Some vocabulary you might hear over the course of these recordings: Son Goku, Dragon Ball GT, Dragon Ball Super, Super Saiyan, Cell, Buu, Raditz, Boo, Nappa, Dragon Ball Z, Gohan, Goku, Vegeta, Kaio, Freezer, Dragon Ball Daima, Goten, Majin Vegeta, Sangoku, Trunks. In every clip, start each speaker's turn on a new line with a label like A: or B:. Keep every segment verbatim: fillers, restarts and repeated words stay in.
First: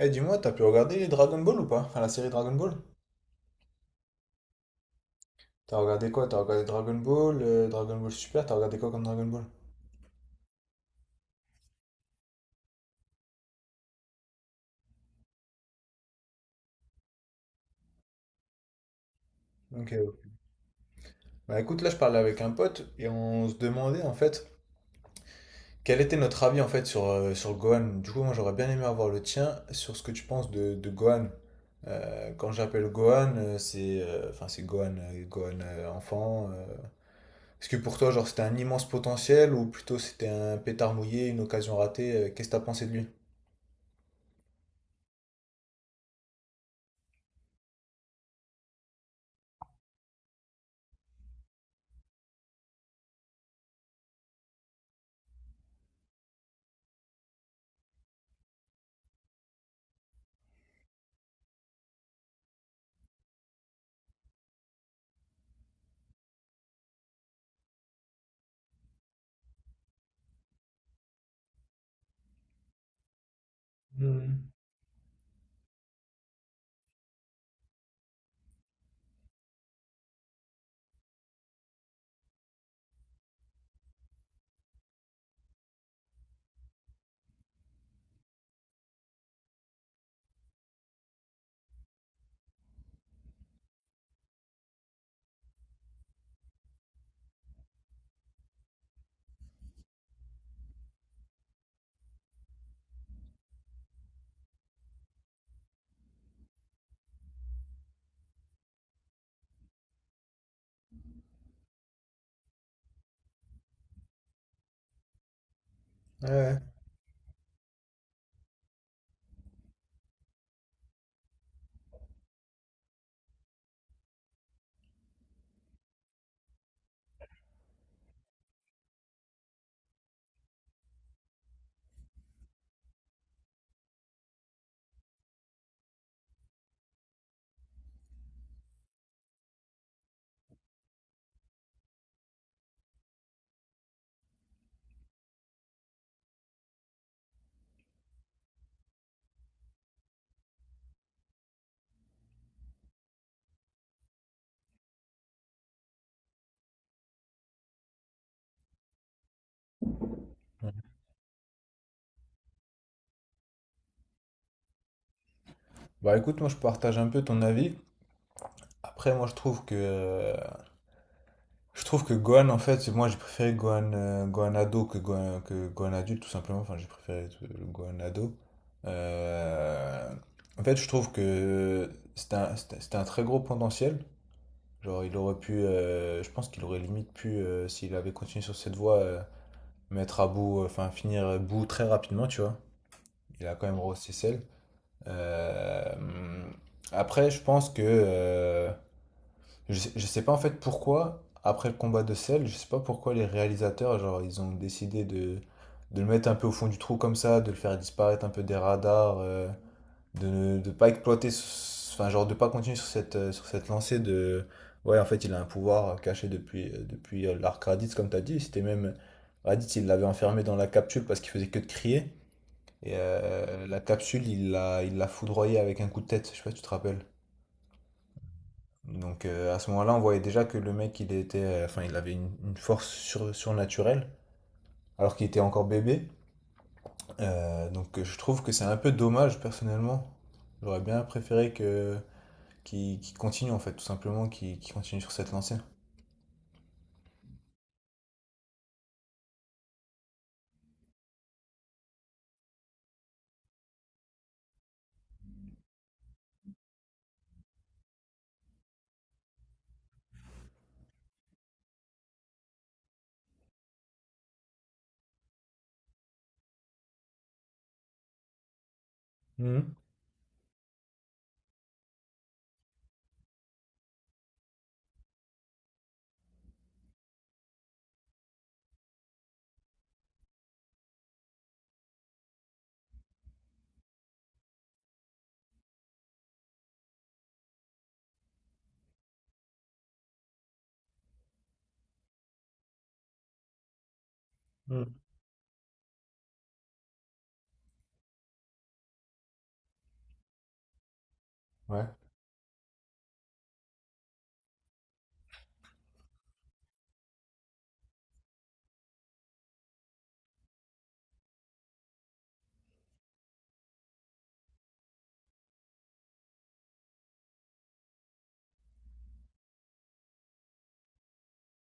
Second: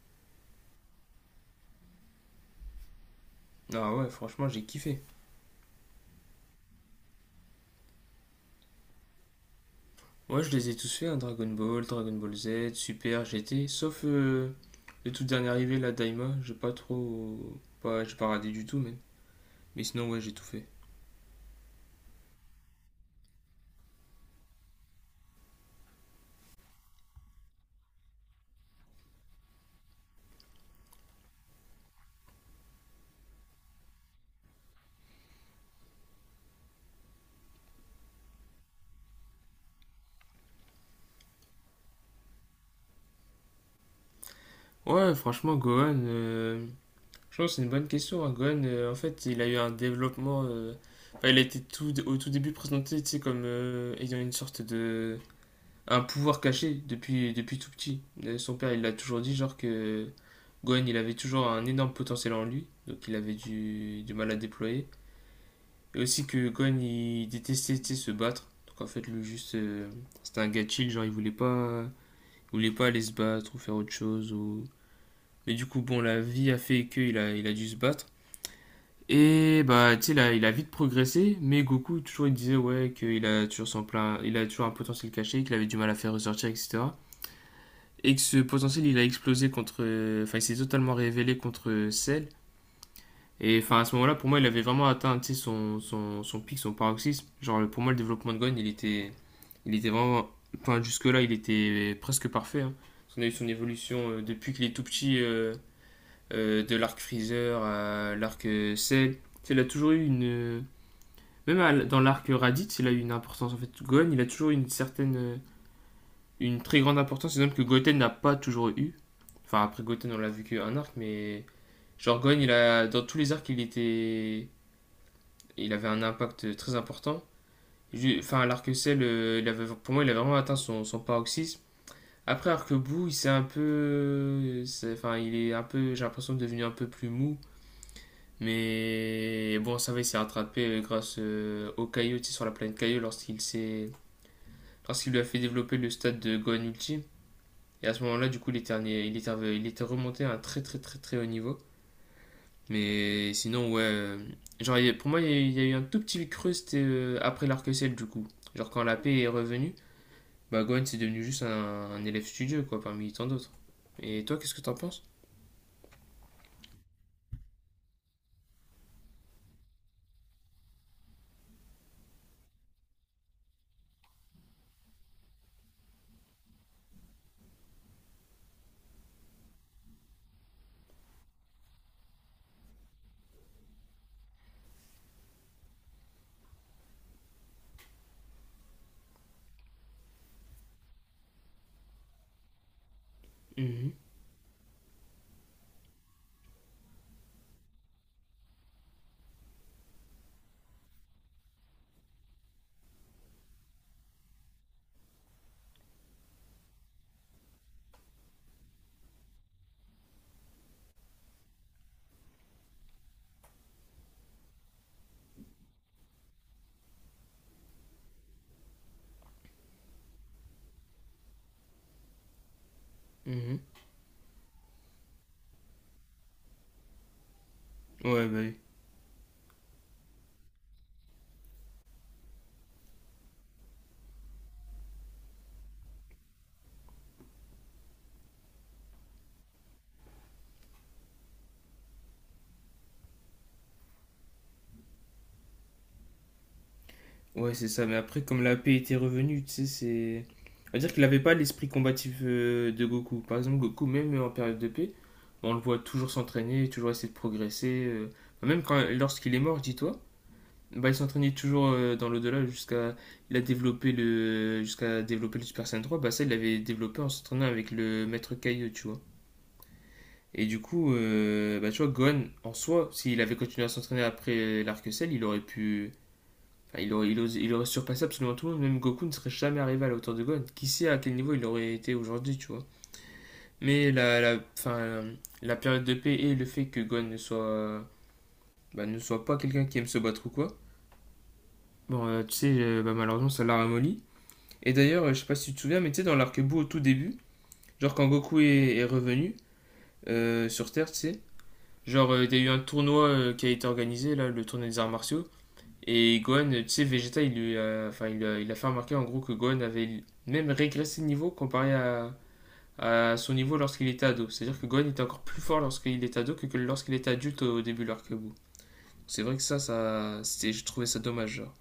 A: Eh dis-moi, t'as pu regarder les Dragon Ball ou pas? Enfin la série Dragon Ball?
B: Ah ouais, franchement, j'ai kiffé.
A: T'as regardé quoi? T'as regardé Dragon Ball, euh, Dragon Ball Super, t'as regardé quoi comme Dragon Ball?
B: Ouais, je les ai tous fait, hein, Dragon Ball, Dragon Ball Z, Super, G T, sauf euh, le tout dernier arrivé, la Daima, j'ai pas trop. Pas, J'ai pas radé du tout, même. Mais
A: Ok,
B: sinon,
A: ouais.
B: ouais, j'ai tout fait.
A: Bah écoute, là je parlais avec un pote et on se demandait en fait quel était notre avis en fait sur, euh, sur Gohan. Du coup moi j'aurais bien aimé avoir le tien sur ce que tu penses de, de Gohan. Euh, quand j'appelle Gohan, euh, c'est euh, enfin c'est Gohan, euh, Gohan euh, enfant. Euh. Est-ce que pour toi genre c'était un immense potentiel ou plutôt c'était un pétard mouillé, une occasion ratée? Euh, Qu'est-ce que t'as pensé de lui?
B: Ouais, franchement, Gohan, euh, je pense que c'est une bonne question. hein. Gohan, euh, en fait, il a eu un développement. Euh, enfin, il a été tout, au tout début présenté, tu sais, comme euh, ayant une sorte de un pouvoir caché depuis, depuis tout petit. Euh, Son père, il l'a toujours dit, genre que Gohan, il avait toujours un énorme potentiel en lui, donc il avait du, du mal à déployer. Et aussi que Gohan, il détestait tu sais, se battre. Donc en fait, lui, juste, euh, c'était un gars chill, genre il voulait pas, il voulait pas aller se battre ou faire autre chose.
A: Hmm.
B: Ou. Mais du coup, bon, la vie a fait qu'il a, il a dû se battre. Et bah, tu sais, là, il a vite progressé, mais Goku, toujours, il disait, ouais, qu'il a toujours son plein, il a toujours un potentiel caché, qu'il avait du mal à faire ressortir, et cetera Et que ce potentiel il a explosé contre. Enfin, il s'est totalement révélé contre Cell. Et enfin, à ce moment-là, pour moi, il avait vraiment atteint tu sais, son, son, son pic, son paroxysme. Genre, pour moi, le développement de Gon, il était, il était vraiment. Enfin, jusque-là, il était presque parfait. hein. On a eu son évolution euh, depuis qu'il est tout petit, euh, euh, de l'arc Freezer à l'arc euh, Cell. Tu il a toujours eu une. Même à- dans l'arc Raditz, il a eu une importance en fait. Gon, il a toujours eu une certaine. euh,
A: Ouais, ouais.
B: Une très grande importance, exemple que Goten n'a pas toujours eu. Enfin, après Goten, on l'a vu qu'un arc, mais genre Gon, il a, dans tous les arcs, il était, il avait un impact très important. Enfin, l'arc Cell, euh, il avait, pour moi, il a vraiment atteint son, son paroxysme. Après, arc Bou, il s'est un peu, c'est- enfin, il est un peu, j'ai l'impression devenu un peu plus mou. Mais bon, ça va, il s'est rattrapé euh, grâce euh, au Kaio, tu sais, sur la planète Kaio, lorsqu'il s'est, lorsqu'il lui a fait développer le stade de Gohan Ultime. Et à ce moment-là, du coup, il était, il, était, il était remonté à un très très très très haut niveau. Mais sinon, ouais. euh, Genre, pour moi, il y a eu un tout petit creux, c'était euh, après larc ciel du coup. Genre, quand la paix est revenue, bah, Gwen, c'est devenu juste un, un élève studieux, quoi, parmi tant d'autres. Et toi, qu'est-ce que t'en penses?
A: Bah écoute, moi je partage un peu ton avis. Après, moi je trouve que euh, je trouve que Gohan, en fait, moi j'ai préféré Gohan, euh, Gohan ado que Gohan, que Gohan adulte, tout simplement. Enfin, j'ai préféré euh, le Gohan ado. Euh, en fait, je trouve que c'était un, c'était- c'était un très gros potentiel. Genre, il aurait pu, euh, je pense qu'il aurait limite pu, euh, s'il avait continué sur cette voie, euh, mettre à bout, euh, enfin finir à bout très rapidement, tu vois. Il a quand même
B: Mhm,
A: rehaussé celle. Euh, après, je pense que euh, je sais, je sais pas en fait pourquoi, après le combat de Cell, je sais pas pourquoi les réalisateurs, genre, ils ont décidé de, de le mettre un peu au fond du trou comme ça, de le faire disparaître un peu des radars, euh, de ne de pas exploiter, ce- enfin, genre, de pas continuer sur cette, euh, sur cette lancée de. Ouais, en fait, il a un pouvoir caché depuis, euh, depuis euh, l'arc Raditz, comme t'as dit. C'était même. Raditz, il l'avait enfermé dans la capsule parce qu'il faisait que de crier. Et
B: mhm.
A: euh, la capsule, il l'a il l'a foudroyé avec un coup de tête. Je sais pas si tu te rappelles.
B: Ouais, bah oui.
A: Donc euh, à ce moment-là, on voyait déjà que le mec, il était, euh, enfin, il avait une, une force sur- surnaturelle, alors qu'il était encore bébé. Euh, donc euh, je trouve que c'est un peu dommage personnellement. J'aurais bien préféré que qu'il qu'il continue en fait, tout simplement, qu'il qu'il continue sur cette lancée.
B: Ouais, c'est ça. Mais après, comme la paix était revenue, tu sais, c'est. On va dire qu'il n'avait pas l'esprit combatif euh, de Goku. Par exemple, Goku, même en période de paix, on le voit toujours s'entraîner, toujours essayer de progresser. euh. Enfin, Même quand, lorsqu'il est mort, dis-toi, bah, il s'entraînait toujours euh, dans l'au-delà jusqu'à. Il a développé le. Jusqu'à développer le Super Saiyan trois. Bah, ça, il l'avait développé en s'entraînant avec le Maître Kaio, tu vois.
A: Mhm.
B: Et du coup, euh, bah, tu vois, Gohan, en soi, s'il avait continué à s'entraîner après euh, l'arc Cell, il aurait pu Enfin, il, aurait, il, os- il aurait surpassé absolument tout le monde, même Goku ne serait jamais arrivé à la hauteur de Gohan. Qui sait à quel niveau il aurait été aujourd'hui, tu vois. Mais la, la, fin la période de paix et le fait que Gohan ne soit, euh, bah, ne soit pas quelqu'un qui aime se battre ou quoi, bon, euh, tu sais, euh, bah, malheureusement, ça l'a ramolli. Et
A: Mhm.
B: d'ailleurs, euh, je sais pas si tu te souviens, mais tu sais, dans l'arc Buu au tout début, genre quand Goku est, est revenu euh, sur Terre, tu sais,
A: Ouais.
B: genre euh, il euh, y a eu un tournoi euh, qui a été organisé, là, le tournoi des arts martiaux. Et Gohan, tu sais, Vegeta, il lui a, enfin, il a, il a fait remarquer en gros que Gohan avait même régressé de niveau comparé à, à son niveau lorsqu'il était ado. C'est-à-dire que Gohan était encore plus fort lorsqu'il était ado que, que lorsqu'il était adulte au début de l'arc-bout. C'est vrai que ça, ça c'était, je trouvais ça dommage, genre.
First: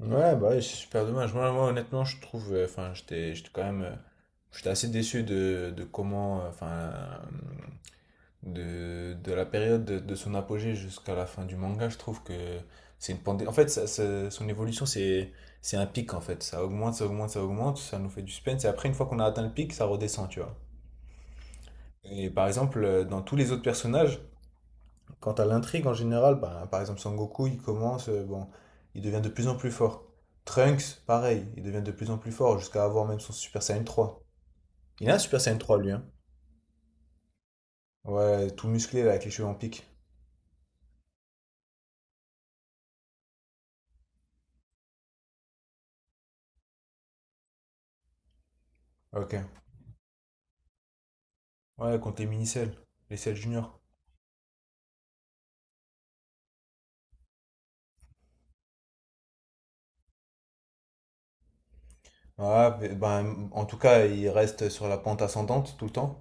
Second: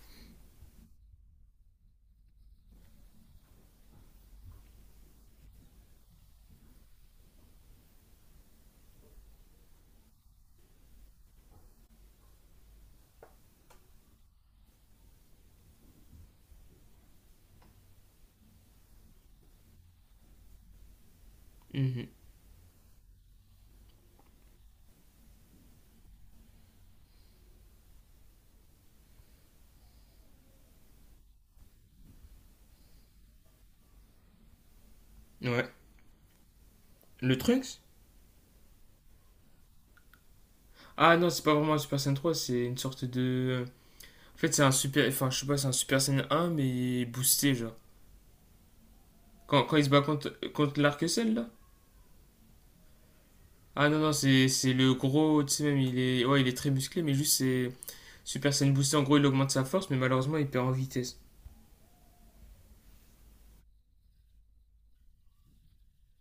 A: Ouais, bah ouais, c'est super dommage. Moi, moi, honnêtement, je trouve, euh, enfin, j'étais, j'étais quand même, euh, j'étais assez déçu de, de comment, euh, enfin, de, de la période de, de son apogée jusqu'à la fin du manga, je trouve que c'est une pandémie. En fait, ça- ça- son évolution, c'est c'est un pic, en fait. Ça augmente, ça augmente, ça augmente, ça nous fait du suspense. Et après, une fois qu'on a atteint le pic, ça redescend, tu vois.
B: Mhm.
A: Et par exemple, euh, dans tous les autres personnages, quant à l'intrigue en général, ben, par exemple, Sangoku, il commence, euh, bon, il devient de plus en plus fort. Trunks, pareil, il devient de plus en plus fort jusqu'à avoir même son Super Saiyan trois. Il a un Super Saiyan
B: Ouais.
A: trois lui, hein.
B: Le Trunks.
A: Ouais, tout musclé, là, avec les cheveux en pique.
B: Ah non, c'est pas vraiment un Super Saiyan trois, c'est une sorte de. En fait, c'est un Super. Enfin, je sais pas, c'est un Super Saiyan un mais boosté, genre.
A: Ok.
B: Quand, quand il se bat contre, contre l'arc-ciel, là.
A: Ouais, contre les mini-selles, les selles juniors.
B: Ah non, non, c'est c'est le gros, tu sais même, il est, ouais, il est très musclé, mais juste c'est Super Saiyan Boosté, en gros, il augmente sa force, mais malheureusement, il perd en vitesse.
A: Ouais, mais, ben, en tout cas, il reste sur la pente ascendante tout le temps.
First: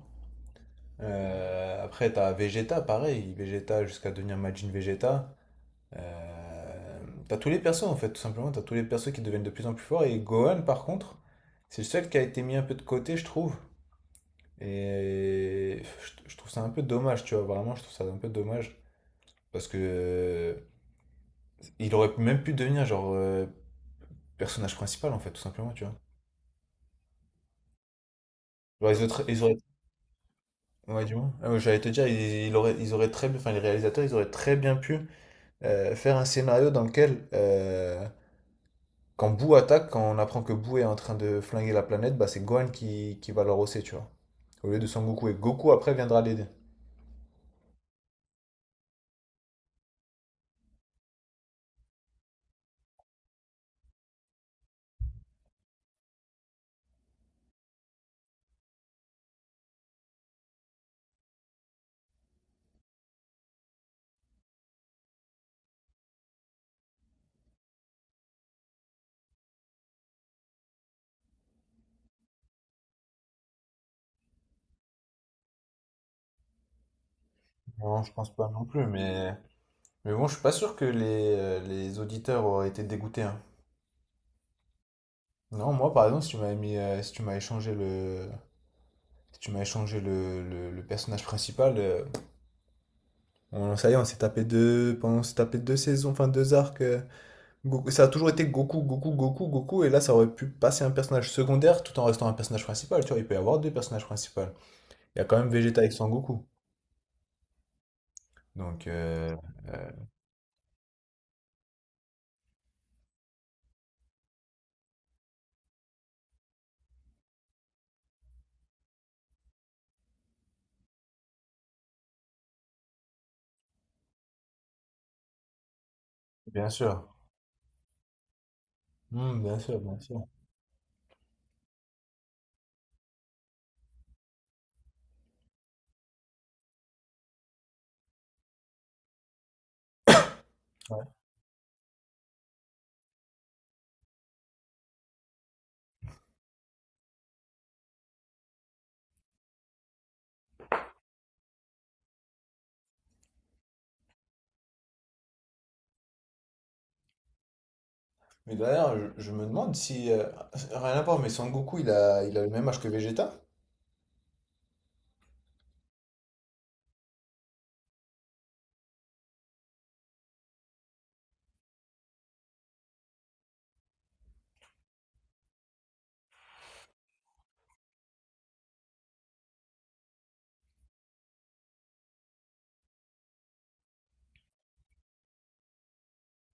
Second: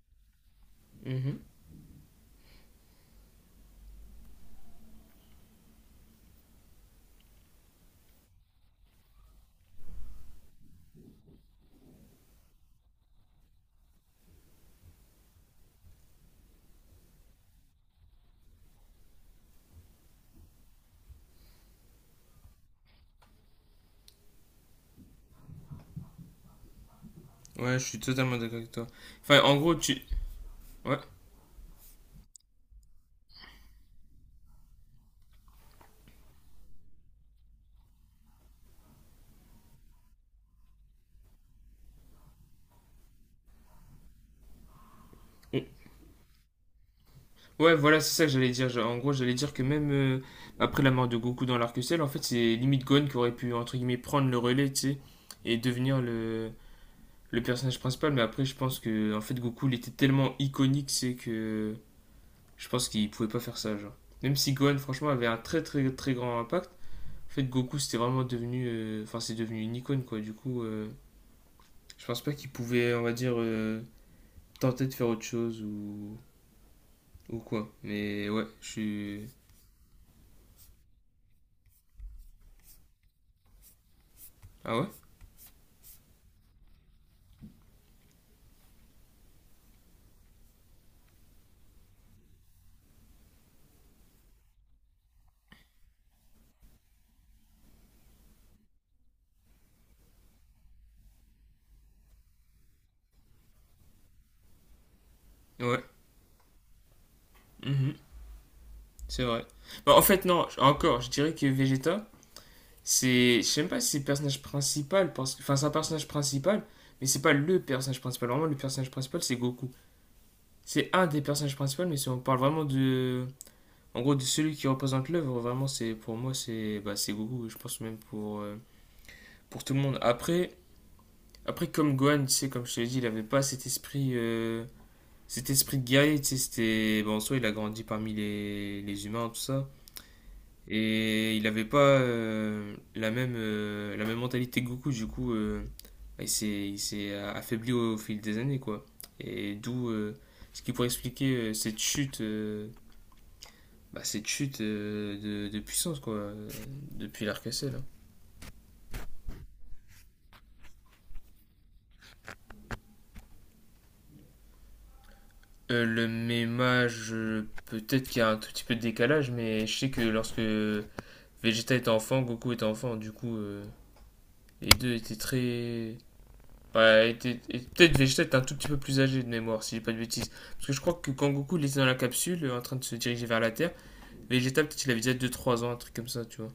B: Mhm.
A: Euh, après, t'as Vegeta, pareil, Vegeta jusqu'à devenir Majin Vegeta. Euh, t'as tous les persos en fait, tout simplement. T'as tous les persos qui deviennent de plus en plus forts. Et Gohan, par contre, c'est le seul qui a été mis un peu de côté, je trouve. Et je, je trouve ça un peu dommage, tu vois. Vraiment, je trouve ça un peu dommage. Parce que euh, il aurait même pu devenir genre euh, personnage principal en fait, tout simplement, tu vois.
B: Ouais, je suis totalement d'accord avec toi.
A: Genre, ils auraient,
B: Enfin,
A: ils
B: en
A: auraient...
B: gros, tu. Ouais,
A: Ouais, du moins. Ah, ouais, j'allais te dire, ils, ils auraient, ils auraient très, bien- enfin, les réalisateurs, ils auraient très bien pu euh, faire un scénario dans lequel, euh, quand Boo attaque, quand on apprend que Boo est en train de flinguer la planète, bah, c'est Gohan qui, qui va le rosser, tu vois. Au lieu de Son Goku. Et Goku, après, viendra l'aider.
B: ouais voilà, c'est ça que j'allais dire. En gros, j'allais dire que même euh, après la mort de Goku dans l'arc-ciel, en fait, c'est limite Gon qui aurait pu, entre guillemets, prendre le relais, tu sais, et devenir le, le personnage principal. Mais après, je pense que, en fait, Goku, il était tellement iconique, c'est que je pense qu'il pouvait pas faire ça, genre. Même si Gon, franchement, avait un très, très, très grand impact. En fait, Goku, c'était vraiment devenu. euh, Enfin, euh, c'est devenu une icône, quoi. Du coup, euh, je pense pas qu'il pouvait, on va dire, euh, tenter de faire autre chose ou, ou, quoi.
A: Non, je
B: Mais
A: pense
B: ouais,
A: pas non
B: je
A: plus,
B: suis.
A: mais... Mais bon, je suis pas sûr que les, euh, les auditeurs auraient été dégoûtés, hein.
B: Ah ouais?
A: Non, moi, par exemple, si tu m'avais mis, euh, si tu m'as échangé le... Si tu m'as échangé le, le, le personnage principal, euh, on, ça y est, on s'est tapé deux, pendant, on s'est tapé deux saisons, enfin deux arcs, euh, Goku- ça a toujours été Goku, Goku, Goku, Goku, et là ça aurait pu passer un personnage secondaire tout en restant un personnage principal, tu vois, il peut y avoir deux personnages principaux. Il y a quand même Vegeta
B: Ouais,
A: avec son Goku.
B: mhm,
A: Donc,
B: c'est
A: euh,
B: vrai.
A: euh,
B: Bah, en fait, non, encore, je dirais que Vegeta, c'est. Je sais même pas si c'est le personnage principal, parce que. Enfin, c'est un personnage principal, mais c'est pas le personnage principal. Vraiment, le personnage principal, c'est Goku. C'est un des personnages principaux, mais si on parle vraiment de. En gros, de celui qui représente l'œuvre, vraiment, c'est pour moi,
A: bien
B: c'est bah,
A: sûr.
B: c'est Goku. Je pense même pour, euh,
A: Hmm, bien
B: pour tout
A: sûr,
B: le
A: bien
B: monde.
A: sûr.
B: Après, après comme Gohan, tu sais, comme je te l'ai dit, il avait pas cet esprit, euh, cet esprit de guerrier, tu sais, c'était. Bon, en soi, il a grandi parmi les, les humains, tout ça.
A: Ouais.
B: Et il avait pas euh, la même, euh, la même mentalité que Goku, du coup, euh, il s'est il s'est affaibli au, au fil des années, quoi. Et d'où euh, ce qui pourrait expliquer euh, cette chute, euh, bah, cette chute euh, de, de puissance, quoi, euh, depuis larc là.
A: Mais d'ailleurs, je, je me demande si... euh, rien à voir, mais Son Goku, il a, il a le même âge que Vegeta?
B: Euh, le méma, je. Peut-être qu'il y a un tout petit peu de décalage, mais je sais que lorsque Vegeta était enfant, Goku était enfant, du coup, euh, les deux étaient très. Bah, étaient- et Peut-être Vegeta était un tout petit peu plus âgé de mémoire, si j'ai pas de bêtises. Parce que je crois que quand Goku il était dans la capsule, euh, en train de se diriger vers la Terre, Vegeta, peut-être il avait déjà deux trois ans, un truc comme ça, tu vois.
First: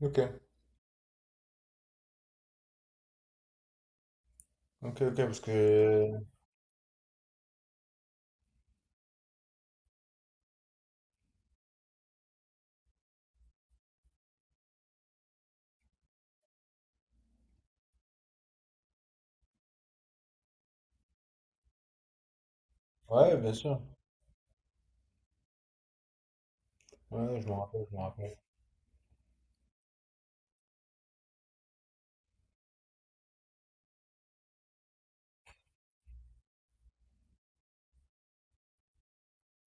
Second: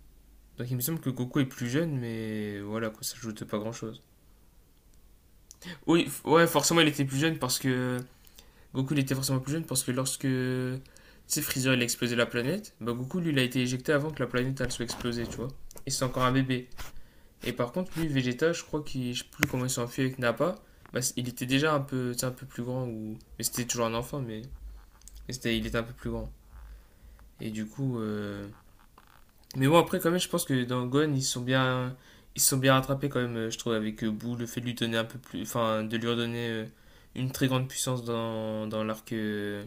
A: Ok,
B: Donc il me semble que Goku est plus jeune, mais voilà, quoi, ça joue de pas grand-chose.
A: ok, ok, parce
B: Oui, f-
A: que...
B: ouais, forcément il était plus jeune parce que Goku, il était forcément plus jeune parce que lorsque, tu sais, Freezer, il a explosé la planète, bah Goku, lui, il a été éjecté avant que la planète, elle soit explosée, tu vois. Et c'est encore un bébé. Et par contre, lui, Vegeta, je crois qu'il, je sais plus comment il s'est enfui avec Nappa, bah, il était déjà un peu, tu sais, un peu plus grand, ou.
A: Ouais,
B: Mais
A: bien
B: c'était
A: sûr.
B: toujours un enfant, mais, mais c'était, il était un peu plus grand.
A: Ouais, je
B: Et
A: m'en
B: du
A: rappelle, je
B: coup,
A: m'en rappelle.
B: euh, mais bon, après, quand même, je pense que dans Gon, ils sont bien, ils sont bien rattrapés quand même, euh, je trouve, avec euh, Boo, le fait de lui donner un peu plus, enfin, de lui redonner euh, une très grande puissance dans, dans l'arc euh,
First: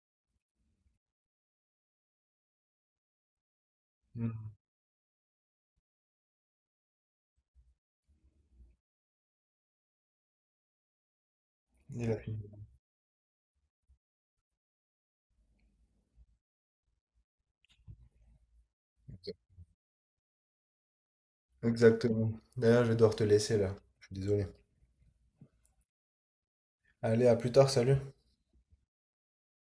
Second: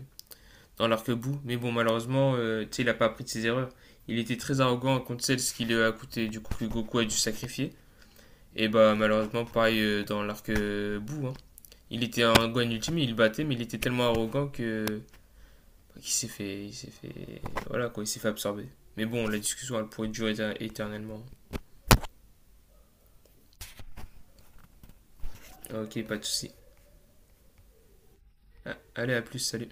B: dans l'arc-bout. Mais bon, malheureusement, euh, tu sais, il a pas appris de ses erreurs. Il
A: Hmm.
B: était très arrogant contre celle ce qui lui a coûté du coup que Goku a dû sacrifier. Et bah malheureusement, pareil euh, dans l'arc-bout. hein. Il
A: Il a
B: était un
A: fini.
B: Gohan ultime, il battait, mais il était tellement arrogant que bah, qu'il s'est fait, il s'est fait, voilà quoi, il s'est fait absorber. Mais bon, la discussion elle pourrait durer éternellement.
A: Exactement. D'ailleurs, je vais devoir te laisser là. Je suis désolé.
B: Ok, pas de souci.
A: Allez, à plus tard, salut.
B: Ah, allez, à plus, salut.